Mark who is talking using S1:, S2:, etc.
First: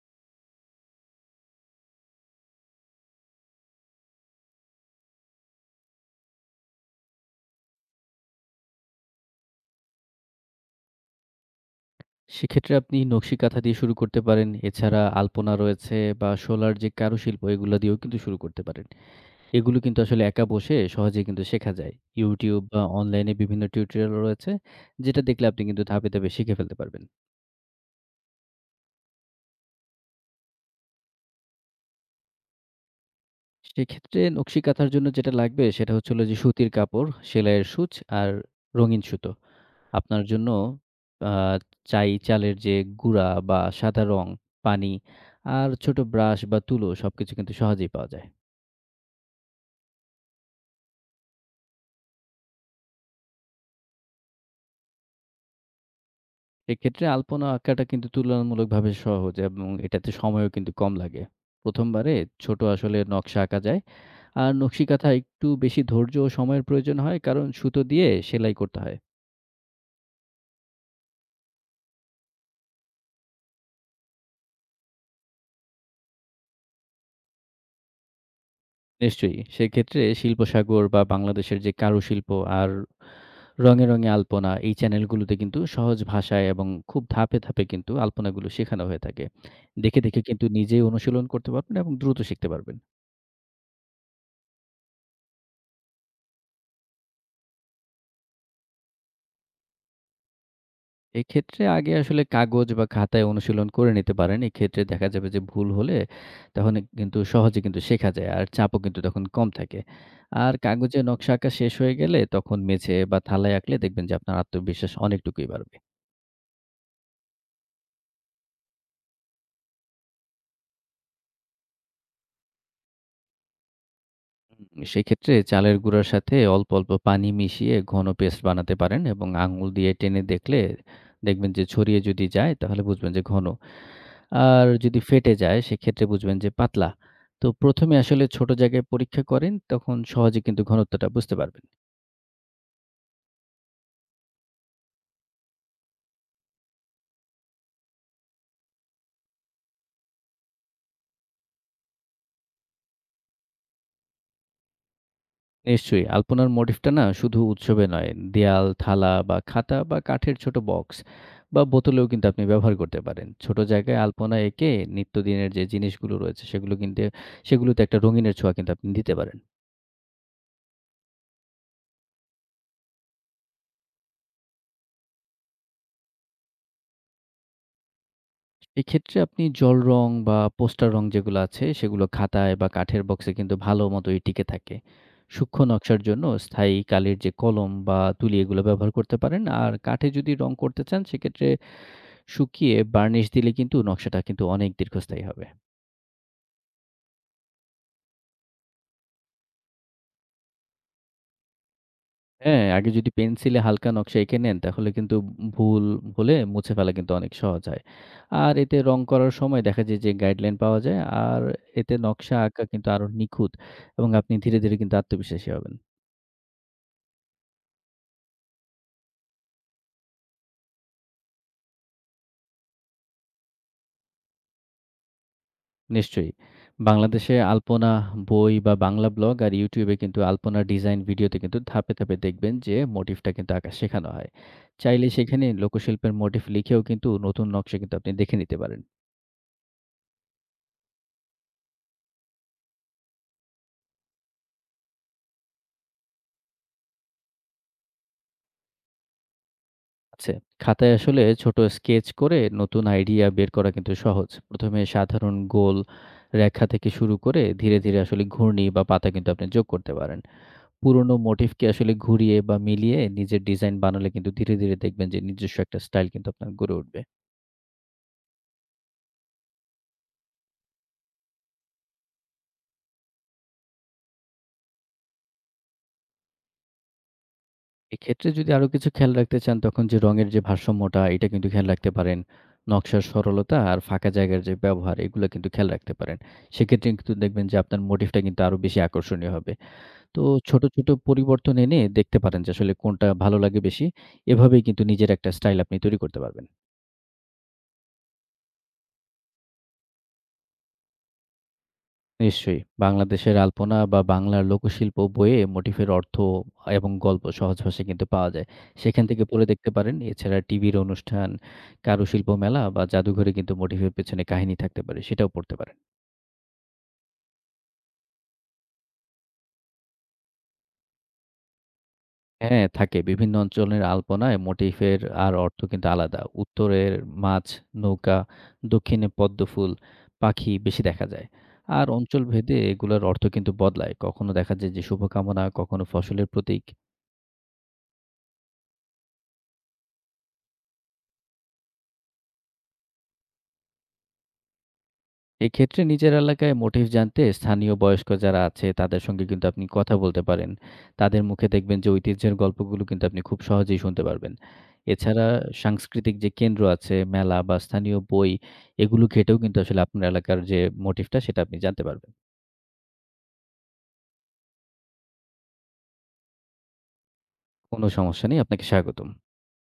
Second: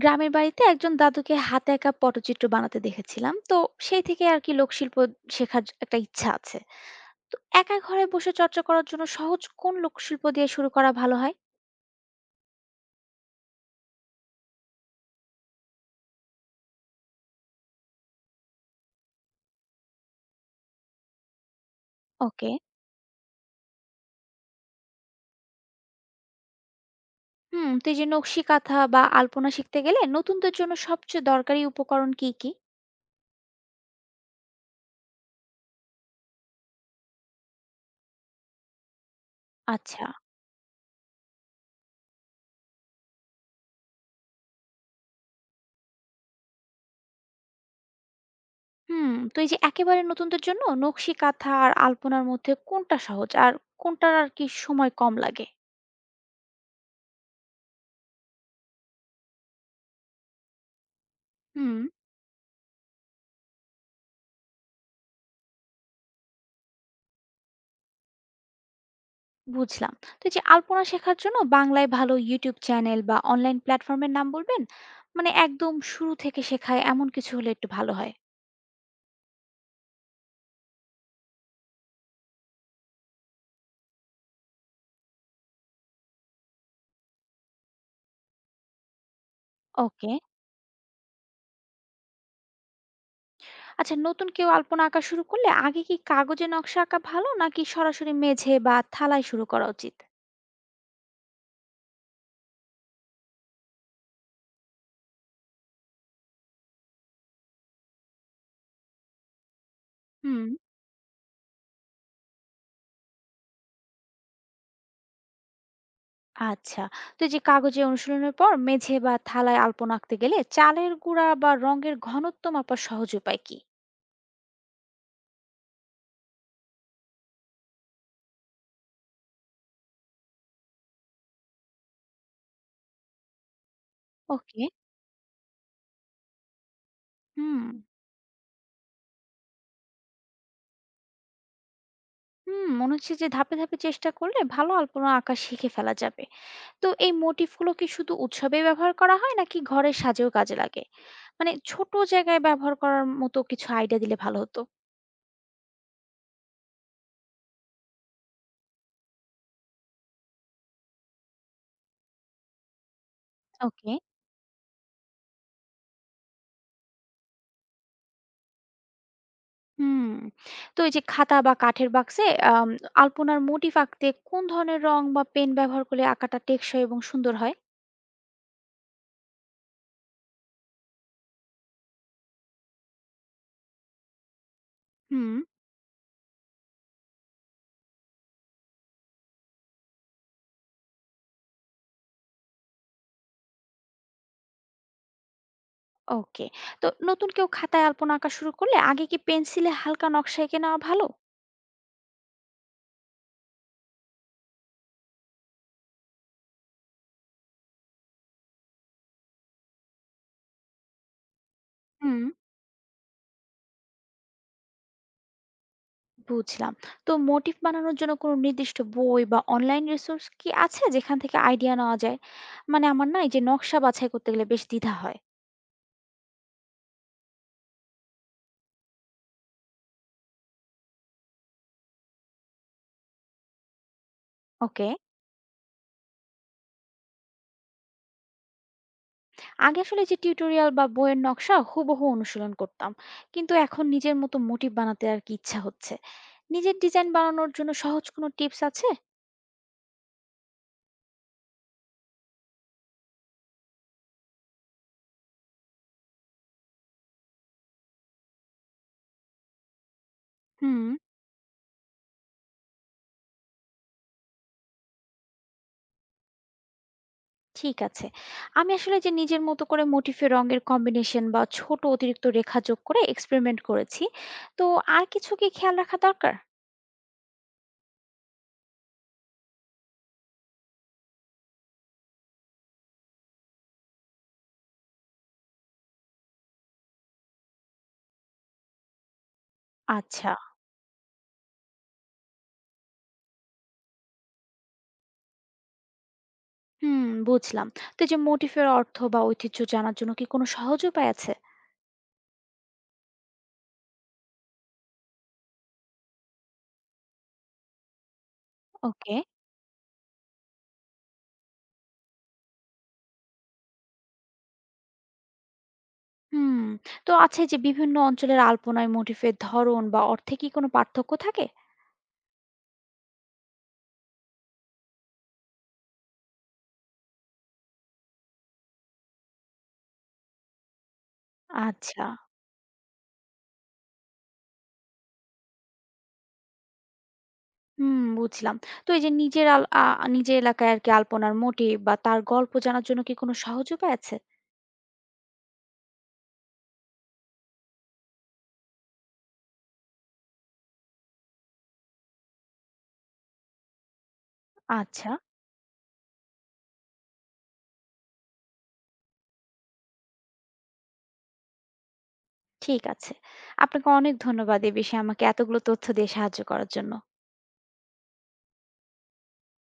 S1: গ্রামের বাড়িতে একজন দাদুকে হাতে একা পটচিত্র বানাতে দেখেছিলাম, তো সেই থেকে আর কি লোকশিল্প একটা ইচ্ছা আছে। তো একা ঘরে বসে চর্চা করার জন্য সহজ কোন লোকশিল্প দিয়ে শুরু করা ভালো হয়?
S2: সেক্ষেত্রে আপনি নকশি কাঁথা দিয়ে শুরু করতে পারেন। এছাড়া আলপনা রয়েছে বা শোলার যে কারুশিল্প এগুলা দিয়েও কিন্তু শুরু করতে পারেন। এগুলো কিন্তু আসলে একা বসে সহজেই কিন্তু শেখা যায়।
S1: ওকে।
S2: YouTube বা অনলাইনে বিভিন্ন টিউটোরিয়াল রয়েছে। যেটা দেখলে আপনি কিন্তু ধাপে, ধাপে শিখে ফেলতে পারবেন।
S1: হুম, তো এই যে নকশি কাঁথা বা আলপনা শিখতে গেলে নতুনদের জন্য সবচেয়ে দরকারি উপকরণ কি কি?
S2: সেক্ষেত্রে নকশি কাঁথার জন্য যেটা লাগবে সেটা হচ্ছে হলো যে সুতির কাপড়, সেলাইয়ের সূচ আর রঙিন সুতো।
S1: আচ্ছা।
S2: আপনার জন্য আ চাই চালের যে গুঁড়া বা সাদা রং, পানি আর ছোট ব্রাশ বা তুলো সবকিছু কিন্তু সহজেই পাওয়া যায়।
S1: হুম, তো এই যে একেবারে নতুনদের জন্য নকশি কাঁথা আর আলপনার মধ্যে কোনটা সহজ আর কোনটার আর কি সময় কম লাগে?
S2: এক্ষেত্রে আলপনা আঁকাটা কিন্তু তুলনামূলকভাবে সহজ এবং এটাতে সময়ও কিন্তু কম লাগে।
S1: হুম।
S2: প্রথমবারে ছোট আসলে নকশা আঁকা যায়। আর নকশিকাঁথা একটু বেশি ধৈর্য ও সময়ের প্রয়োজন হয় কারণ সুতো দিয়ে সেলাই করতে হয়।
S1: বুঝলাম। তো এই যে আলপনা শেখার জন্য বাংলায় ভালো ইউটিউব চ্যানেল বা অনলাইন প্ল্যাটফর্মের নাম বলবেন? মানে একদম শুরু থেকে শেখায় এমন কিছু হলে একটু ভালো হয়।
S2: নিশ্চয়ই। সেক্ষেত্রে শিল্পসাগর বা বাংলাদেশের যে কারুশিল্প আর রঙে, রঙে আলপনা এই চ্যানেলগুলোতে কিন্তু সহজ ভাষায় এবং খুব ধাপে, ধাপে কিন্তু আলপনাগুলো শেখানো হয়ে থাকে। দেখে,
S1: ওকে।
S2: দেখে কিন্তু নিজেই অনুশীলন করতে পারবেন এবং দ্রুত শিখতে পারবেন।
S1: আচ্ছা, নতুন কেউ আলপনা আঁকা শুরু করলে আগে কি কাগজে নকশা আঁকা ভালো নাকি সরাসরি মেঝে বা থালায় শুরু করা উচিত?
S2: এক্ষেত্রে আগে আসলে কাগজ বা খাতায় অনুশীলন করে নিতে পারেন। এক্ষেত্রে দেখা যাবে যে ভুল হলে তখন কিন্তু সহজে কিন্তু শেখা যায়। আর চাপও কিন্তু তখন কম থাকে।
S1: হুম।
S2: আর কাগজে নকশা আঁকা শেষ হয়ে গেলে তখন মেঝে বা থালায় আঁকলে দেখবেন যে আপনার আত্মবিশ্বাস অনেকটুকুই বাড়বে।
S1: আচ্ছা, তো এই যে কাগজে অনুশীলনের পর মেঝে বা থালায় আলপনা আঁকতে গেলে চালের গুঁড়া বা রঙের ঘনত্ব মাপার সহজ উপায় কি?
S2: সেক্ষেত্রে চালের গুঁড়ার সাথে অল্প, অল্প পানি মিশিয়ে ঘন পেস্ট বানাতে পারেন এবং আঙুল দিয়ে টেনে দেখলে দেখবেন যে ছড়িয়ে যদি যায় তাহলে বুঝবেন যে ঘন।
S1: ওকে।
S2: আর যদি ফেটে যায় সেক্ষেত্রে বুঝবেন যে পাতলা। তো
S1: হুম।
S2: ১ম এ আসলে ছোট জায়গায় পরীক্ষা করেন তখন সহজে কিন্তু ঘনত্বটা বুঝতে পারবেন।
S1: হুম, মনে হচ্ছে যে ধাপে ধাপে চেষ্টা করলে ভালো আলপনা আঁকা শিখে ফেলা যাবে। তো এই মোটিফগুলো কি শুধু উৎসবে ব্যবহার করা হয় নাকি ঘরের সাজেও কাজে লাগে? মানে ছোট জায়গায় ব্যবহার করার মতো কিছু আইডিয়া দিলে ভালো হতো।
S2: নিশ্চয়ই। আলপনার মোটিফটা না শুধু উৎসবে নয়, দেয়াল, থালা বা খাতা বা কাঠের ছোট বক্স বা বোতলেও কিন্তু আপনি ব্যবহার করতে পারেন। ছোট
S1: ওকে।
S2: জায়গায় আলপনা এঁকে নিত্যদিনের যে জিনিসগুলো রয়েছে সেগুলো কিনতে সেগুলোতে একটা রঙিনের ছোঁয়া কিন্তু আপনি দিতে পারেন।
S1: হুম। তো এই যে খাতা বা কাঠের বাক্সে আম আলপনার মোটিফ আঁকতে কোন ধরনের রং বা পেন ব্যবহার করলে আঁকাটা টেকসই এবং সুন্দর হয়?
S2: এক্ষেত্রে আপনি জল রং বা পোস্টার রং যেগুলো আছে সেগুলো খাতায় বা কাঠের বক্সে কিন্তু ভালো মতোই টিকে থাকে।
S1: হুম।
S2: সূক্ষ্ম নকশার জন্য স্থায়ী কালির যে কলম বা তুলি এগুলো ব্যবহার করতে পারেন। আর কাঠে যদি রং করতে চান সেক্ষেত্রে শুকিয়ে বার্নিশ দিলে কিন্তু নকশাটা কিন্তু অনেক দীর্ঘস্থায়ী হবে।
S1: ওকে। তো নতুন কেউ খাতায় আলপনা আঁকা শুরু করলে আগে কি পেন্সিলে হালকা নকশা এঁকে নেওয়া ভালো?
S2: হ্যাঁ, আগে যদি পেন্সিলে হালকা নকশা এঁকে নেন তাহলে কিন্তু ভুল হলে মুছে ফেলা কিন্তু অনেক সহজ হয়। আর এতে রং করার সময় দেখা যায় যে গাইডলাইন পাওয়া যায় আর এতে
S1: হুম।
S2: নকশা আঁকা কিন্তু আরো নিখুঁত এবং আপনি ধীরে, ধীরে কিন্তু আত্মবিশ্বাসী হবেন।
S1: বুঝলাম। তো মোটিফ বানানোর জন্য কোনো নির্দিষ্ট বই বা অনলাইন রিসোর্স কি আছে যেখান থেকে আইডিয়া নেওয়া যায়? মানে আমার না এই যে নকশা বাছাই করতে গেলে বেশ দ্বিধা হয়।
S2: নিশ্চয়ই। বাংলাদেশে আলপনা বই বা বাংলা ব্লগ আর YouTube এ কিন্তু আলপনা ডিজাইন ভিডিওতে কিন্তু ধাপে, ধাপে দেখবেন যে মোটিফটা কিন্তু আঁকা শেখানো হয়।
S1: ওকে।
S2: চাইলে সেখানে লোকশিল্পের মোটিফ লিখেও কিন্তু নতুন নকশা কিন্তু আপনি দেখে নিতে পারেন।
S1: আগে আসলে যে টিউটোরিয়াল বা বইয়ের নকশা হুবহু অনুশীলন করতাম। কিন্তু এখন নিজের মতো মোটিফ বানাতে আর কি ইচ্ছা হচ্ছে। নিজের ডিজাইন বানানোর জন্য সহজ কোনো টিপস আছে?
S2: আচ্ছা, খাতায় আসলে ছোট স্কেচ করে নতুন আইডিয়া বের করা কিন্তু সহজ। ১ম এ সাধারণ গোল রেখা থেকে শুরু করে ধীরে, ধীরে আসলে ঘূর্ণি বা পাতা কিন্তু আপনি যোগ করতে পারেন।
S1: হুম,
S2: পুরনো মোটিফকে আসলে ঘুরিয়ে বা মিলিয়ে নিজের ডিজাইন বানালে কিন্তু ধীরে, ধীরে দেখবেন যে নিজস্ব একটা স্টাইল কিন্তু আপনার গড়ে উঠবে।
S1: ঠিক আছে। আমি আসলে যে নিজের মতো করে মোটিফে রঙের কম্বিনেশন বা ছোট অতিরিক্ত রেখা যোগ করে এক্সপেরিমেন্ট করেছি। তো আর কিছু কি খেয়াল রাখা দরকার?
S2: এক্ষেত্রে যদি আরো কিছু খেয়াল রাখতে চান, তখন যে রঙের যে ভারসাম্যটা, এটা কিন্তু খেয়াল রাখতে পারেন। নকশার সরলতা আর ফাঁকা জায়গার যে ব্যবহার, এগুলো কিন্তু খেয়াল রাখতে পারেন। সেক্ষেত্রে কিন্তু দেখবেন যে আপনার মোটিফটা কিন্তু আরো বেশি আকর্ষণীয় হবে। তো
S1: আচ্ছা।
S2: ছোট, ছোট পরিবর্তন এনে দেখতে পারেন যে আসলে কোনটা ভালো লাগে বেশি। এভাবেই কিন্তু নিজের একটা স্টাইল আপনি তৈরি করতে পারবেন।
S1: হুম, বুঝলাম। তো এই যে মোটিফের অর্থ বা ঐতিহ্য জানার জন্য কি কোনো সহজ উপায় আছে?
S2: নিশ্চয়ই। বাংলাদেশের আলপনা বা বাংলার লোকশিল্প বইয়ে মোটিফের অর্থ এবং গল্প সহজ ভাষায় কিন্তু পাওয়া যায়। সেখান
S1: ওকে।
S2: থেকে পড়ে দেখতে পারেন। এছাড়া টিভির অনুষ্ঠান, কারুশিল্প মেলা বা জাদুঘরে কিন্তু মোটিফের পেছনে কাহিনী থাকতে পারে। সেটাও পড়তে পারেন।
S1: হুম। তো আছে যে বিভিন্ন অঞ্চলের আলপনায় মোটিফের ধরন বা অর্থে কি কোনো পার্থক্য থাকে?
S2: হ্যাঁ, থাকে। বিভিন্ন অঞ্চলের আলপনায় মোটিফের আর অর্থ কিন্তু আলাদা। উত্তরের মাছ, নৌকা, দক্ষিণে পদ্মফুল, পাখি বেশি দেখা যায়। আর
S1: আচ্ছা।
S2: অঞ্চলভেদে এগুলোর অর্থ কিন্তু বদলায়। কখনো দেখা যায় যে শুভকামনা, কখনো ফসলের প্রতীক।
S1: হুম, বুঝলাম। তো এই যে নিজের আল আ নিজের এলাকায় আর কি আলপনার মোটিভ বা তার গল্প জানার জন্য কি কোনো সহজ উপায় আছে?
S2: এক্ষেত্রে নিজের এলাকায় মোটিভ জানতে স্থানীয় বয়স্ক যারা আছে তাদের সঙ্গে কিন্তু আপনি কথা বলতে পারেন। তাদের মুখে দেখবেন যে ঐতিহ্যের গল্পগুলো কিন্তু আপনি খুব সহজেই শুনতে পারবেন।
S1: আচ্ছা,
S2: এছাড়া সাংস্কৃতিক যে কেন্দ্র আছে, মেলা বা স্থানীয় বই এগুলো ঘেঁটেও কিন্তু আসলে আপনার এলাকার যে মোটিভটা সেটা আপনি জানতে পারবেন।
S1: ঠিক আছে। আপনাকে অনেক ধন্যবাদ এ বিষয়ে আমাকে এতগুলো তথ্য দিয়ে সাহায্য করার জন্য।
S2: কোনো সমস্যা নেই। আপনাকে স্বাগতম।